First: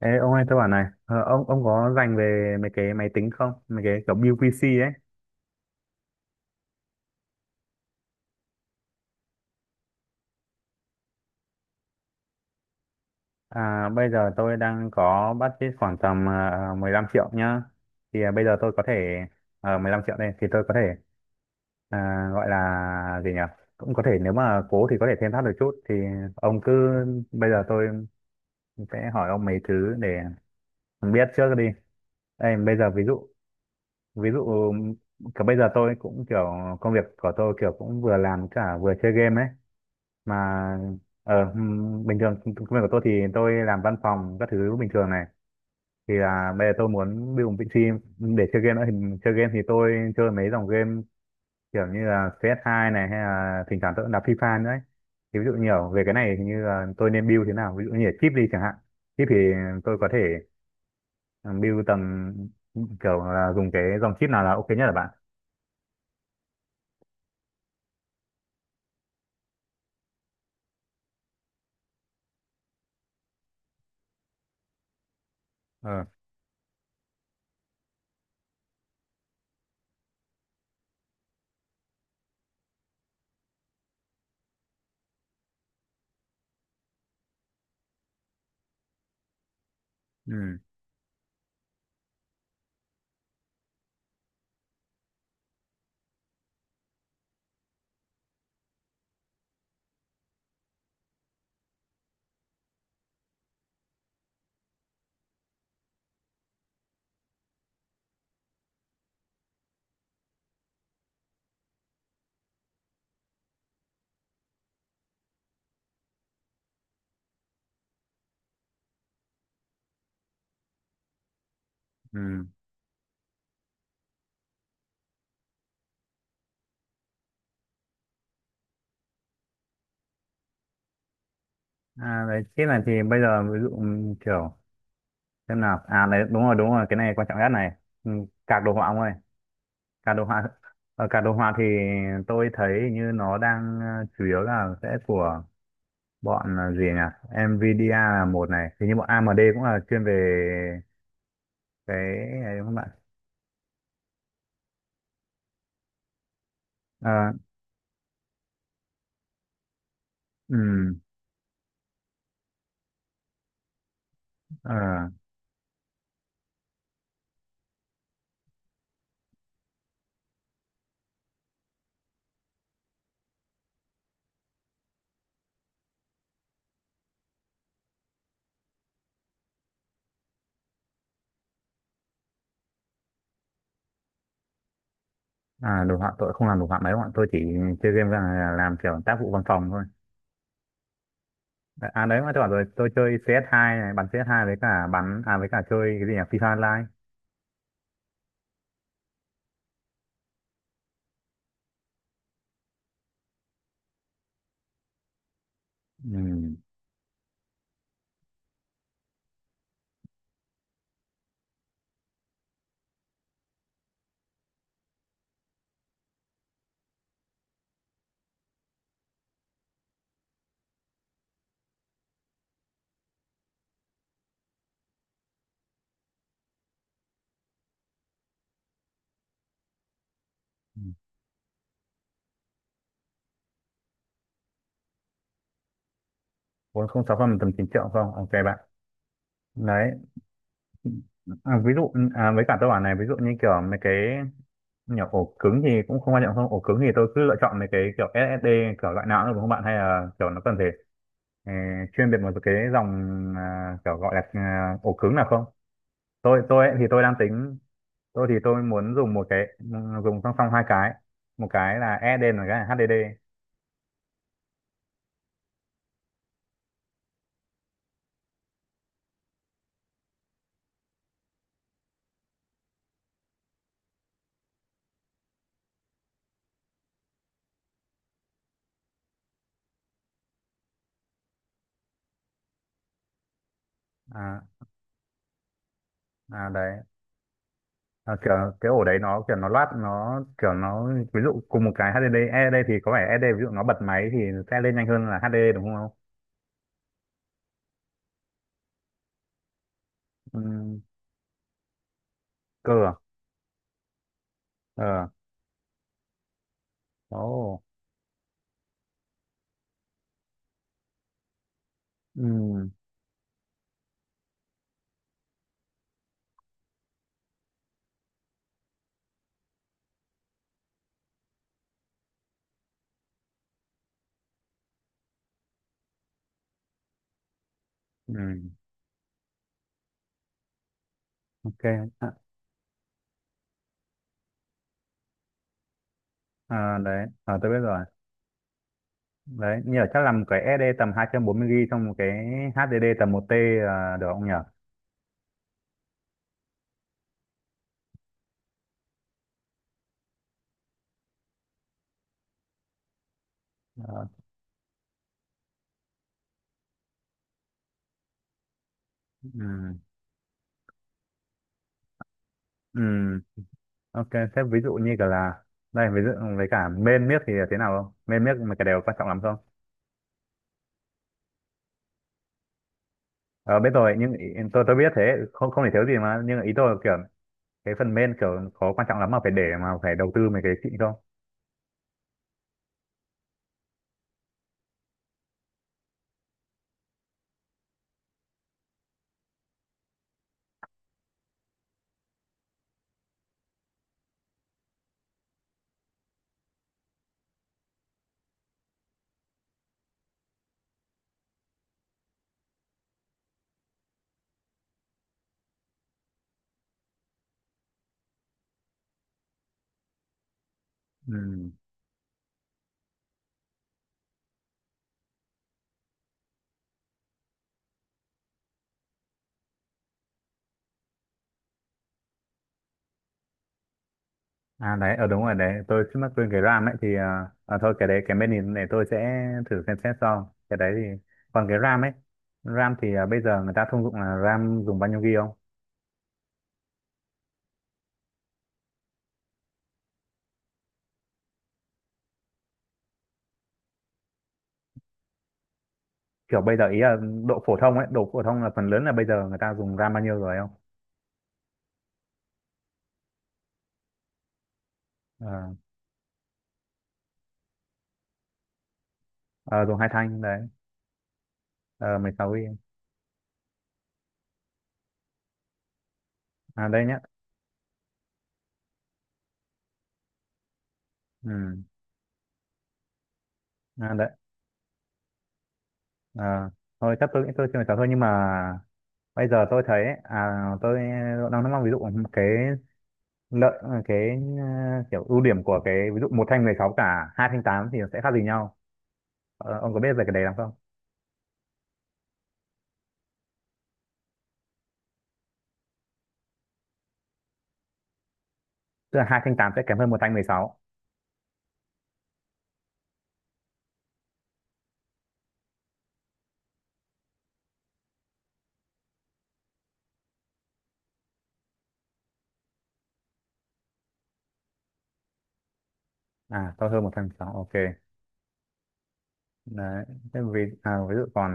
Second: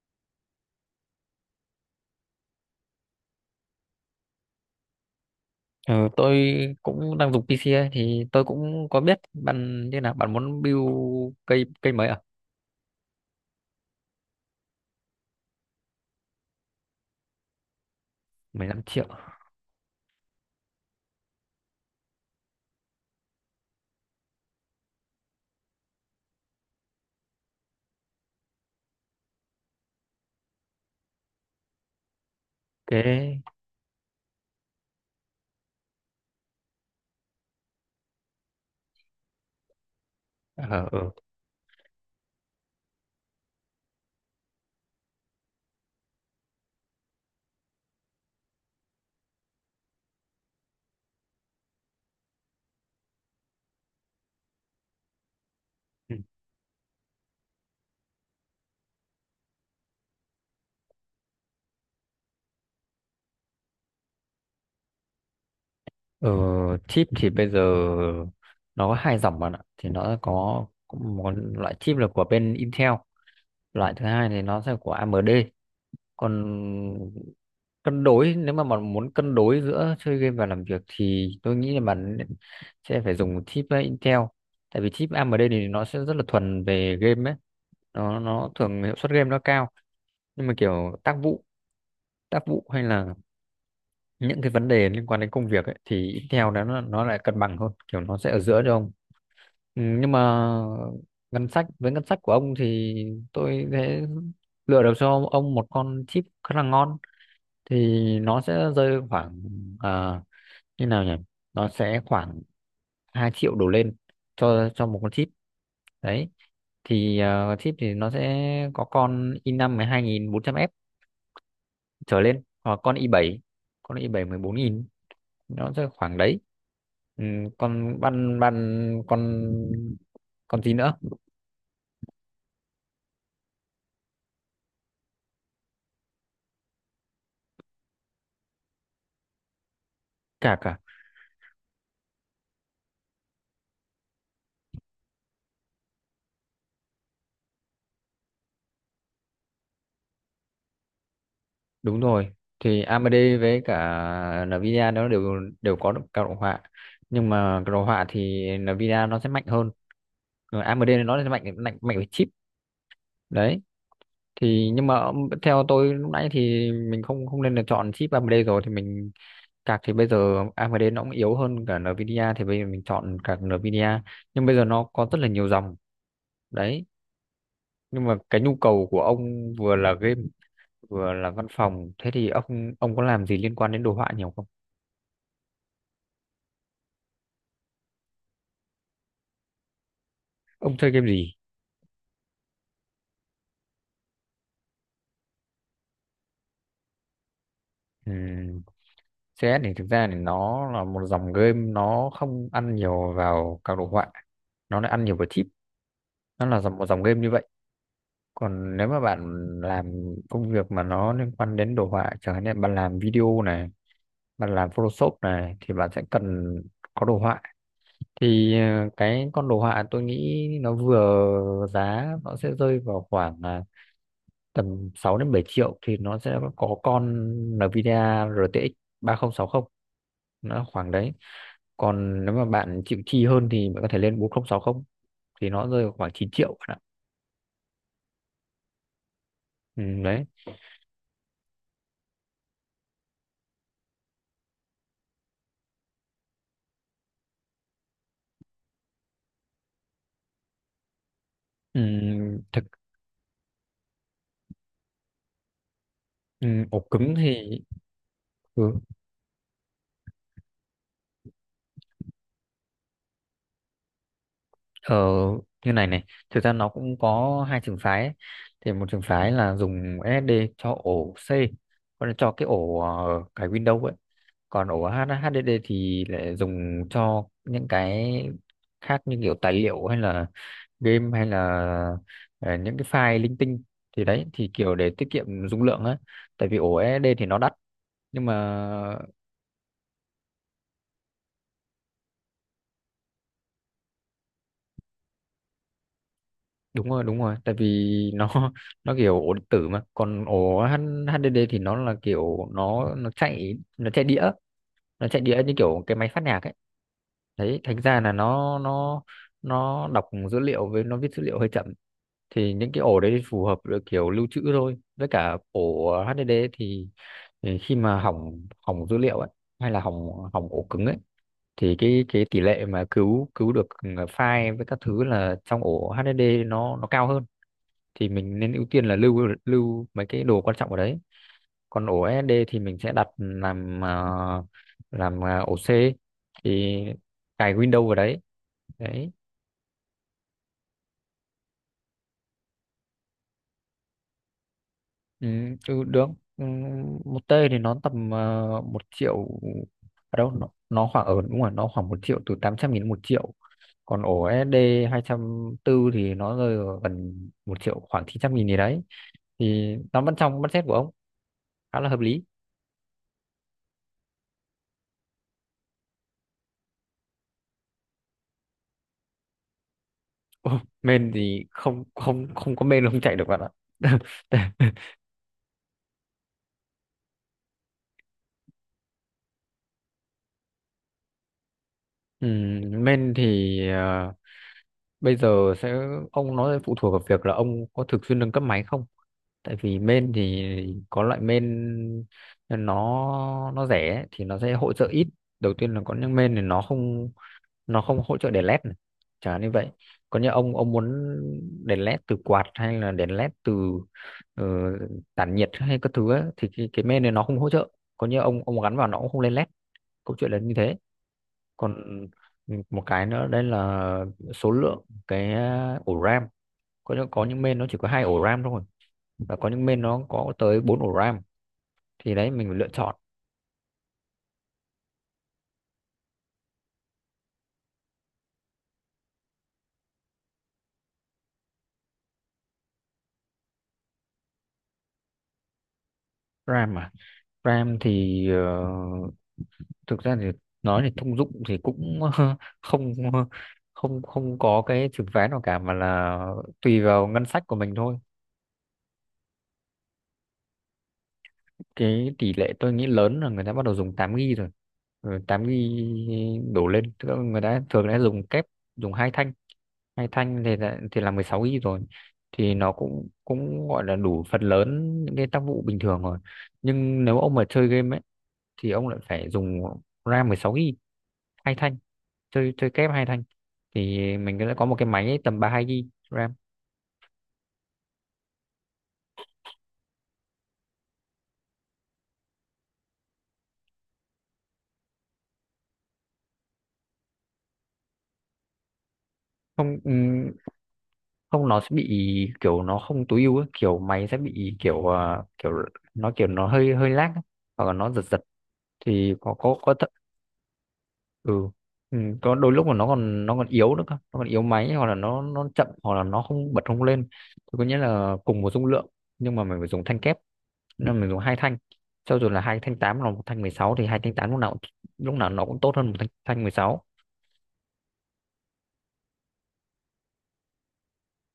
Ê, ông ơi tôi bảo này, ông có dành về mấy cái máy tính không, mấy cái kiểu build PC ấy? Ừ, tôi cũng đang dùng PC ấy, thì tôi cũng có biết bạn như nào bạn muốn build cây cây mấy à? À, bây giờ tôi đang có budget khoảng tầm ờ, mười 15 triệu nhá. Thì bây giờ tôi 15 có triệu thể, 15 triệu đây thì tôi có thể, à, gọi là gì nhỉ, cũng có thể nếu mà cố thì có thể thêm thắt được chút thì ông cứ... Bây giờ tôi sẽ hỏi ông mấy thứ để biết trước đi. Đây bây giờ ví dụ, cái ví dụ cả bây giờ tôi cũng kiểu công việc của tôi kiểu cũng vừa làm cả vừa chơi game ấy mà. ờ ừ. Bình thường công công việc của tôi thì tôi làm văn phòng các thứ bình thường này, thì là bây giờ tôi muốn build một PC để chơi game nữa. Thì chơi game thì tôi chơi mấy dòng game kiểu như là CS2 này, hay là thỉnh thoảng tôi cũng đá FIFA nữa ấy. Thì ví dụ nhiều về cái này thì như là tôi nên build thế nào, ví dụ như là chip đi chẳng hạn. Chip thì tôi có thể, ừ, build tầm, kiểu là dùng cái dòng chip nào là ok nhất là bạn? ừ. Chip thì bây giờ nó có hai dòng bạn ạ, thì nó có một loại chip là của bên Intel, loại thứ hai thì nó sẽ của AMD. Ờ. Còn cân đối, nếu mà bạn muốn cân đối giữa chơi game và làm việc thì tôi nghĩ là bạn sẽ phải dùng chip Intel, tại vì chip AMD thì nó sẽ rất là thuần về game ấy, nó thường hiệu suất game nó cao. Nhưng mà Ừ. kiểu tác vụ hay là những cái vấn đề liên quan đến công việc ấy, thì Intel đó nó lại cân bằng hơn, kiểu nó sẽ ở giữa cho ông. Ừ, nhưng mà ngân sách của ông thì tôi sẽ lựa được cho ông một con chip khá là ngon. Thì nó sẽ rơi khoảng ờ, như nào nhỉ, nó sẽ khoảng 2 triệu đổ lên cho một con chip. Đấy thì chip thì nó sẽ có con i năm mười hai nghìn bốn trăm f trở lên, Ừ. hoặc con i bảy, con i bảy mười bốn nghìn, nó sẽ khoảng đấy. ừ, con ban ban con gì nữa. À, đấy chip này thì bây giờ ví dụ, kiểu xem nào, à đấy, đúng rồi đúng rồi, cái này quan trọng nhất này. ừ, Card đồ họa ông ơi, card đồ họa. Cả cả Ở card đồ họa thì tôi thấy như nó đang, chủ yếu là sẽ của bọn, gì nhỉ, Nvidia là một này, thì như bọn AMD cũng là chuyên về cái đúng rồi, này đúng không thì bạn? AMD với cả Nvidia nó đều đều có được các đồ họa, nhưng Ờ. mà cái đồ họa thì Nvidia nó sẽ mạnh hơn. Rồi ừm, AMD nó là mạnh mạnh mạnh về chip. Đấy thì, ờ, nhưng mà theo tôi lúc nãy thì mình không không nên là chọn chip AMD rồi, thì mình card thì bây giờ AMD nó cũng yếu hơn cả Nvidia, thì bây giờ mình chọn card Nvidia. Nhưng bây giờ nó có rất là nhiều dòng. Đấy, nhưng mà cái nhu cầu của ông vừa là game vừa là văn phòng, thế thì ông có làm gì liên quan đến đồ họa nhiều không? À, đồ họa tôi không làm đồ họa mấy, bọn tôi chỉ chơi game là làm kiểu tác vụ văn phòng thôi. Ông chơi game gì? À đấy mà tôi bảo rồi, tôi chơi CS2 này, bắn CS2, với cả bắn à, với cả chơi cái gì nhỉ, FIFA Online. Ừm, CS thì thực ra thì nó là một dòng game, nó không ăn nhiều vào các đồ họa, nó lại ăn nhiều vào chip. Một dòng game như vậy. Còn nếu mà bạn làm công việc mà nó liên quan đến đồ họa, chẳng hạn như bạn làm video này, bạn làm Photoshop này, thì bạn sẽ cần có đồ họa. Thì cái con đồ họa tôi nghĩ nó vừa giá, nó sẽ rơi vào khoảng tầm 6 đến 7 triệu, thì nó sẽ có con Nvidia RTX 3060, nó Ừ. khoảng đấy. Còn nếu mà bạn chịu chi hơn thì bạn có thể lên 4060, thì nó rơi vào khoảng 9 triệu bạn ạ. Bốn không sáu phần tầm 9 triệu không? Ok bạn. Ừ, Đấy. đấy. À, ví dụ, à, với cả tôi bảo này, ví dụ như kiểu mấy cái nhỏ, ổ cứng thì cũng không quan trọng không? Ổ cứng thì tôi cứ lựa chọn mấy cái kiểu SSD kiểu loại nào cũng được đúng không bạn? Hay là kiểu nó cần phải, ờ, Ừ, chuyên biệt một cái thực dòng, à, kiểu gọi là à, ổ cứng nào không? Tôi Ừ, tôi ấy, ổ thì tôi đang cứng tính, thì, tôi thì tôi ừ, muốn dùng một cái, dùng song song hai cái, một cái là SSD và một cái là HDD. ở như này này, thực ra nó cũng có hai trường phái ấy. Thì một trường phái là dùng SSD cho ổ C, còn cho cái ổ cái Windows ấy, còn ổ HDD thì lại dùng cho những cái khác, như kiểu tài liệu hay là game hay là ờ, những cái file linh tinh. Thì đấy À. thì kiểu để tiết kiệm dung lượng á, À tại vì ổ đấy. SSD thì nó đắt. À, Nhưng kiểu mà cái ổ đấy nó kiểu nó loát nó kiểu nó, ví dụ cùng một cái HDD SSD thì có vẻ E SSD ví dụ nó bật máy thì sẽ lên nhanh hơn là HDD đúng không? đúng rồi, đúng rồi, tại vì nó kiểu ổ điện tử. Mà còn Ừ, ổ HDD thì nó là kiểu, cơ à? nó chạy đĩa, nó Ờ. chạy đĩa như kiểu cái máy phát nhạc ấy. Ồ. Đấy, thành ra là nó nó đọc dữ liệu với nó viết dữ liệu hơi chậm. Thì Ừ. những cái ổ đấy thì phù hợp với kiểu lưu trữ thôi. Với cả ổ HDD thì khi mà hỏng hỏng dữ liệu ấy, hay là hỏng hỏng ổ cứng ấy, thì cái tỷ lệ mà cứu cứu được file với các thứ là trong ổ HDD nó cao hơn. Thì Ừ. mình nên ưu tiên là lưu lưu mấy cái đồ quan trọng ở đấy. Ok. Còn ổ À. SSD thì mình sẽ đặt làm làm ổ C, thì À, đấy. Ờ tôi cài biết rồi. Windows vào đấy. Đấy. Đấy, nhờ chắc làm cái E SSD tầm 240 GB trong một cái HDD tầm một t, à, được không nhỉ? Ừ, ừ, được. Ừ, một T thì nó tầm một triệu, ở đâu nó khoảng, ở đúng rồi, nó khoảng một triệu, từ 800 nghìn đến một triệu. Còn Ờ. ổ SD tư thì nó rơi vào gần một triệu, khoảng 900 nghìn gì đấy. Thì Ừ. nó vẫn trong budget của ông, khá là hợp lý. Ừ. Ok, thế ví dụ như cả là, đây ví dụ, với cả main miếc thì thế nào không? Main miếc mà cái đều quan trọng lắm không? Ồ, men thì không không không có men là không chạy được bạn Ờ, biết rồi nhưng ý, ạ. tôi tôi biết thế, không không thể thiếu gì mà, nhưng ý tôi là kiểu cái phần main kiểu có quan trọng lắm mà phải để mà phải đầu tư mấy cái xịn không? Men thì bây giờ sẽ, ông nói phụ thuộc vào việc là ông có thường xuyên nâng cấp máy không. Tại vì men thì có loại men nó nó rẻ ấy, thì nó sẽ hỗ trợ ít. Đầu tiên là có những men thì nó không hỗ trợ đèn led này, chẳng hạn như vậy. Còn như ông muốn đèn led từ quạt, hay là đèn led từ ờ, tản nhiệt hay các thứ ấy, thì cái main này nó không hỗ trợ. Còn như ông gắn vào nó cũng không lên led, câu chuyện là như thế. Ừ. Còn một cái nữa đây là số lượng cái ổ RAM. Có những, có những main nó chỉ có hai ổ RAM thôi, và có những main nó có tới bốn ổ RAM, thì đấy mình phải lựa chọn. À đấy, ở đúng rồi đấy, tôi trước mắt quên cái RAM ấy, thì à, à, thôi cái đấy cái main này để tôi sẽ thử xem xét sau cái đấy thì. Còn cái RAM ấy, RAM thì à, bây giờ người ta thông dụng là RAM dùng bao nhiêu GB không? RAM mà RAM thì thực ra thì nói thì thông dụng thì cũng không không không có cái trường phái nào cả, mà là Kiểu bây giờ ý tùy là vào ngân độ sách phổ của thông mình ấy, thôi. độ phổ thông là phần lớn là bây giờ người ta dùng RAM bao nhiêu rồi không? Cái tỷ lệ tôi nghĩ lớn là người ta bắt đầu dùng 8 ghi rồi, rồi tám Ờ. ghi đổ lên. Tức là người ta thường đã dùng kép, dùng hai thanh. ờ, Dùng hai Hai thanh đấy. thanh thì là 16 ghi rồi, 16 thì GB nó cũng cũng gọi là đủ phần lớn những cái tác vụ bình thường rồi. À đây nhá. Nhưng nếu ông mà chơi game ấy, thì ông lại phải dùng RAM 16 GB hai Ừ. thanh, chơi chơi kép hai thanh, À, thì đấy. mình sẽ có một cái máy tầm 32 GB RAM. À, thôi chắc tôi nghĩ tôi chưa nói thôi, nhưng mà bây giờ tôi thấy à, tôi đang nói ví dụ cái lợi, cái, kiểu ưu điểm của cái ví dụ một thanh 16 cả hai thanh 8 thì nó sẽ khác gì nhau? Ờ, ông Không, có biết về cái đấy lắm không? không, nó sẽ bị kiểu nó không tối ưu ấy, kiểu máy sẽ bị kiểu kiểu nó hơi hơi lag ấy, hoặc là nó giật giật. Tức là Thì hai có thanh 8 có sẽ có kém thật. hơn một thanh mười sáu, Ừ. Ừ, có đôi lúc mà nó còn yếu nữa cơ, nó còn yếu máy, hoặc là nó chậm, hoặc là nó không bật không lên. Thì có nghĩa là cùng một dung lượng, nhưng mà mình phải dùng thanh kép, nên mình dùng hai thanh. Cho dù là hai thanh 8 là một thanh mười sáu, thì hai thanh 8 lúc nào cũng- lúc nào nó cũng tốt hơn một thanh thanh mười à to hơn sáu. một thanh 16, ok. Đấy. Thế vì à, ví dụ còn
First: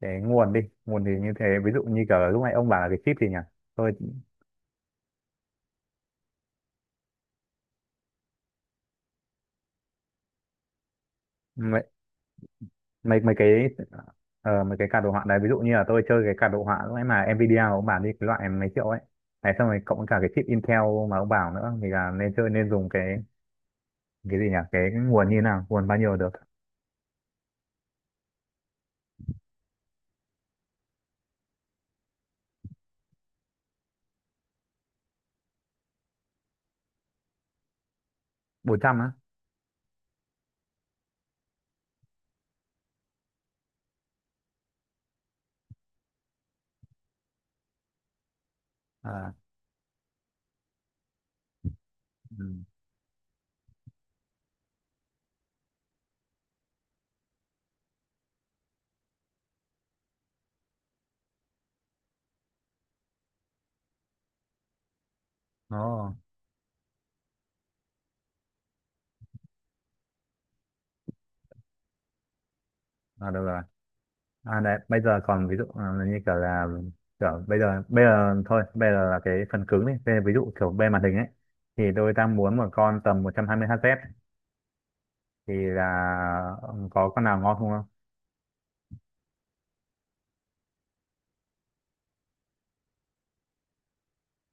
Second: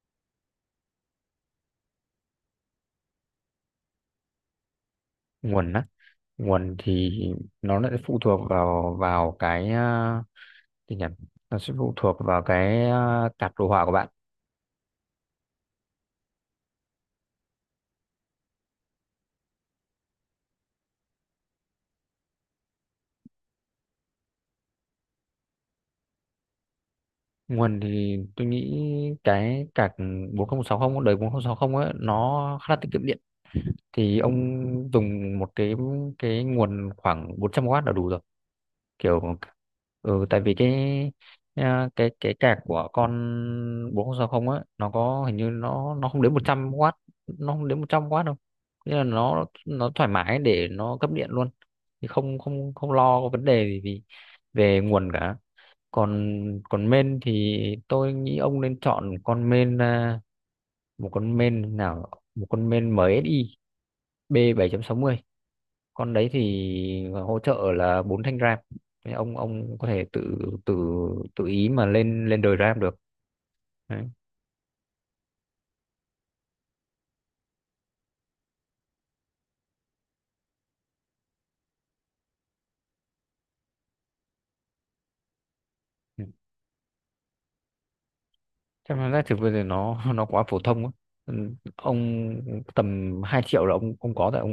cái nguồn đi, nguồn thì như thế, ví dụ như cả lúc nãy ông bảo là cái chip thì nhỉ, tôi, Nguồn á, nguồn thì nó lại phụ thuộc vào vào cái gì nhỉ, nó sẽ phụ thuộc vào cái mấy mấy card đồ cái, họa của bạn. Mấy cái card đồ họa đấy, ví dụ như là tôi chơi cái card đồ họa lúc nãy mà Nvidia ông bảo đi, cái loại mấy triệu ấy này, xong rồi cộng cả cái chip Intel mà ông bảo nữa, thì là nên chơi nên dùng cái gì nhỉ, cái nguồn như thế nào, nguồn bao nhiêu được? Nguồn thì tôi nghĩ cái card bốn không sáu cũng đời 4060 ấy, nó khá là tiết kiệm điện, thì ông dùng một cái nguồn khoảng bốn trăm w là đủ rồi. 400 á? Kiểu ừ, tại vì cái cái cạc của con 4060 á, nó có hình như nó không đến một trăm w, nó không đến một trăm w đâu. Nên là À. nó thoải mái để nó cấp điện luôn. Thì không Ừ. không không lo có vấn đề gì vì về nguồn cả. Còn còn main thì tôi nghĩ ông nên chọn con main một con main nào, một con main MSI B bảy chấm sáu mươi. Con Nó. đấy thì hỗ trợ là bốn thanh RAM. Thế ông có thể tự, tự tự ý mà lên lên đời RAM được. À được rồi. Đấy. À đấy bây giờ còn ví dụ, như kiểu là kiểu bây giờ, bây giờ thôi bây giờ là cái phần cứng đi. Bây giờ ví dụ kiểu bên màn hình ấy, thì tôi đang muốn một con tầm 120 Hz, thì là, có con nào ngon không không? Chắc là giá thực bây giờ nó nó quá phổ thông á. Ừ, ông tầm 2 triệu là ông có rồi ông,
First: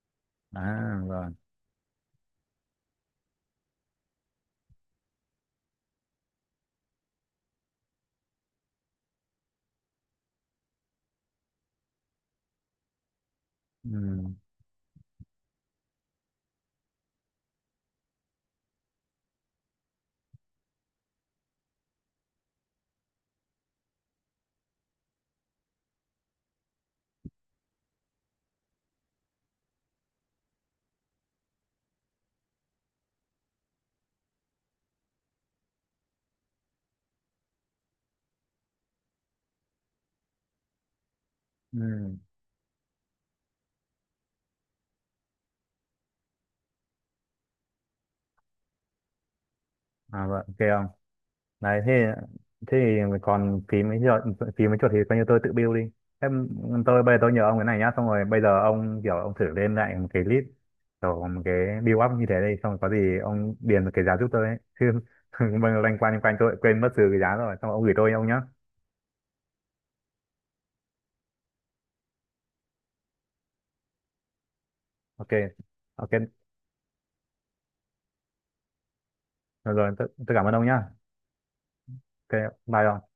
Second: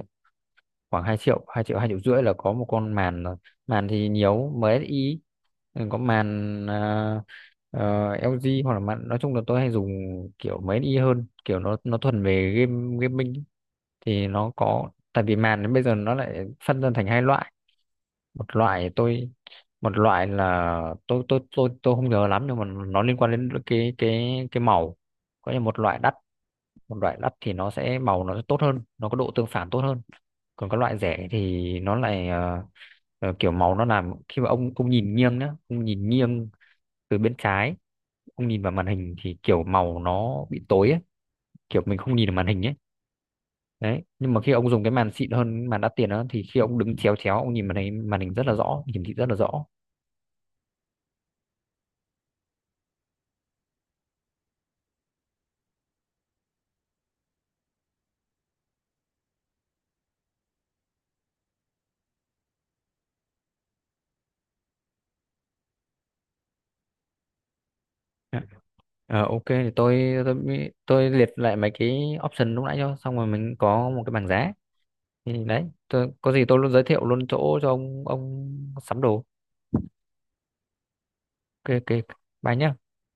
À khoảng hai rồi. triệu, hai triệu rưỡi là có một con màn rồi. Màn thì nhiều MSI. Ừ, có màn LG, hoặc là màn, nói chung là tôi hay dùng kiểu MSI hơn, kiểu nó thuần về game gaming. Thì Ừ. nó có, tại vì màn đến bây giờ nó lại phân ra thành hai loại. một loại tôi Một loại là tôi không nhớ lắm, nhưng mà nó liên quan đến cái màu. Có như một loại đắt, một loại đắt thì nó sẽ màu nó sẽ tốt hơn, nó có độ tương phản tốt hơn. Còn các loại rẻ thì nó lại kiểu màu nó làm, khi mà ông nhìn nghiêng nhá, ông nhìn nghiêng từ bên trái, ông nhìn vào màn hình thì kiểu màu nó bị tối ấy, kiểu mình Ừ. không nhìn được màn hình ấy. Đấy, nhưng mà khi ông dùng cái màn xịn hơn, cái màn đắt tiền đó, thì khi ông đứng chéo chéo ông nhìn màn hình, màn hình rất là rõ, hiển thị rất là rõ. À vậy ok không. Đấy. Thế, thế thì còn phí mấy chuột, phí mấy chuột thì coi như tôi tự bill đi em. Tôi bây giờ tôi nhờ ông cái này nhá, xong rồi bây giờ ông kiểu ông thử lên lại một cái list, kiểu một cái bill up như thế đây, xong rồi có gì ông điền một cái giá giúp tôi ấy chứ mình loanh quanh tôi lại quên mất trừ cái giá rồi, xong rồi ông gửi tôi ông nhá. Dạ. Ờ, ok thì tôi liệt lại mấy cái option lúc nãy cho, xong rồi mình có một cái bảng giá. Ok Thì đấy tôi, ok. có gì tôi luôn giới thiệu luôn chỗ cho ông sắm đồ. Rồi, rồi tôi cảm ơn ông nhá. Ok, ok, Ok, bye nhá. bye ông.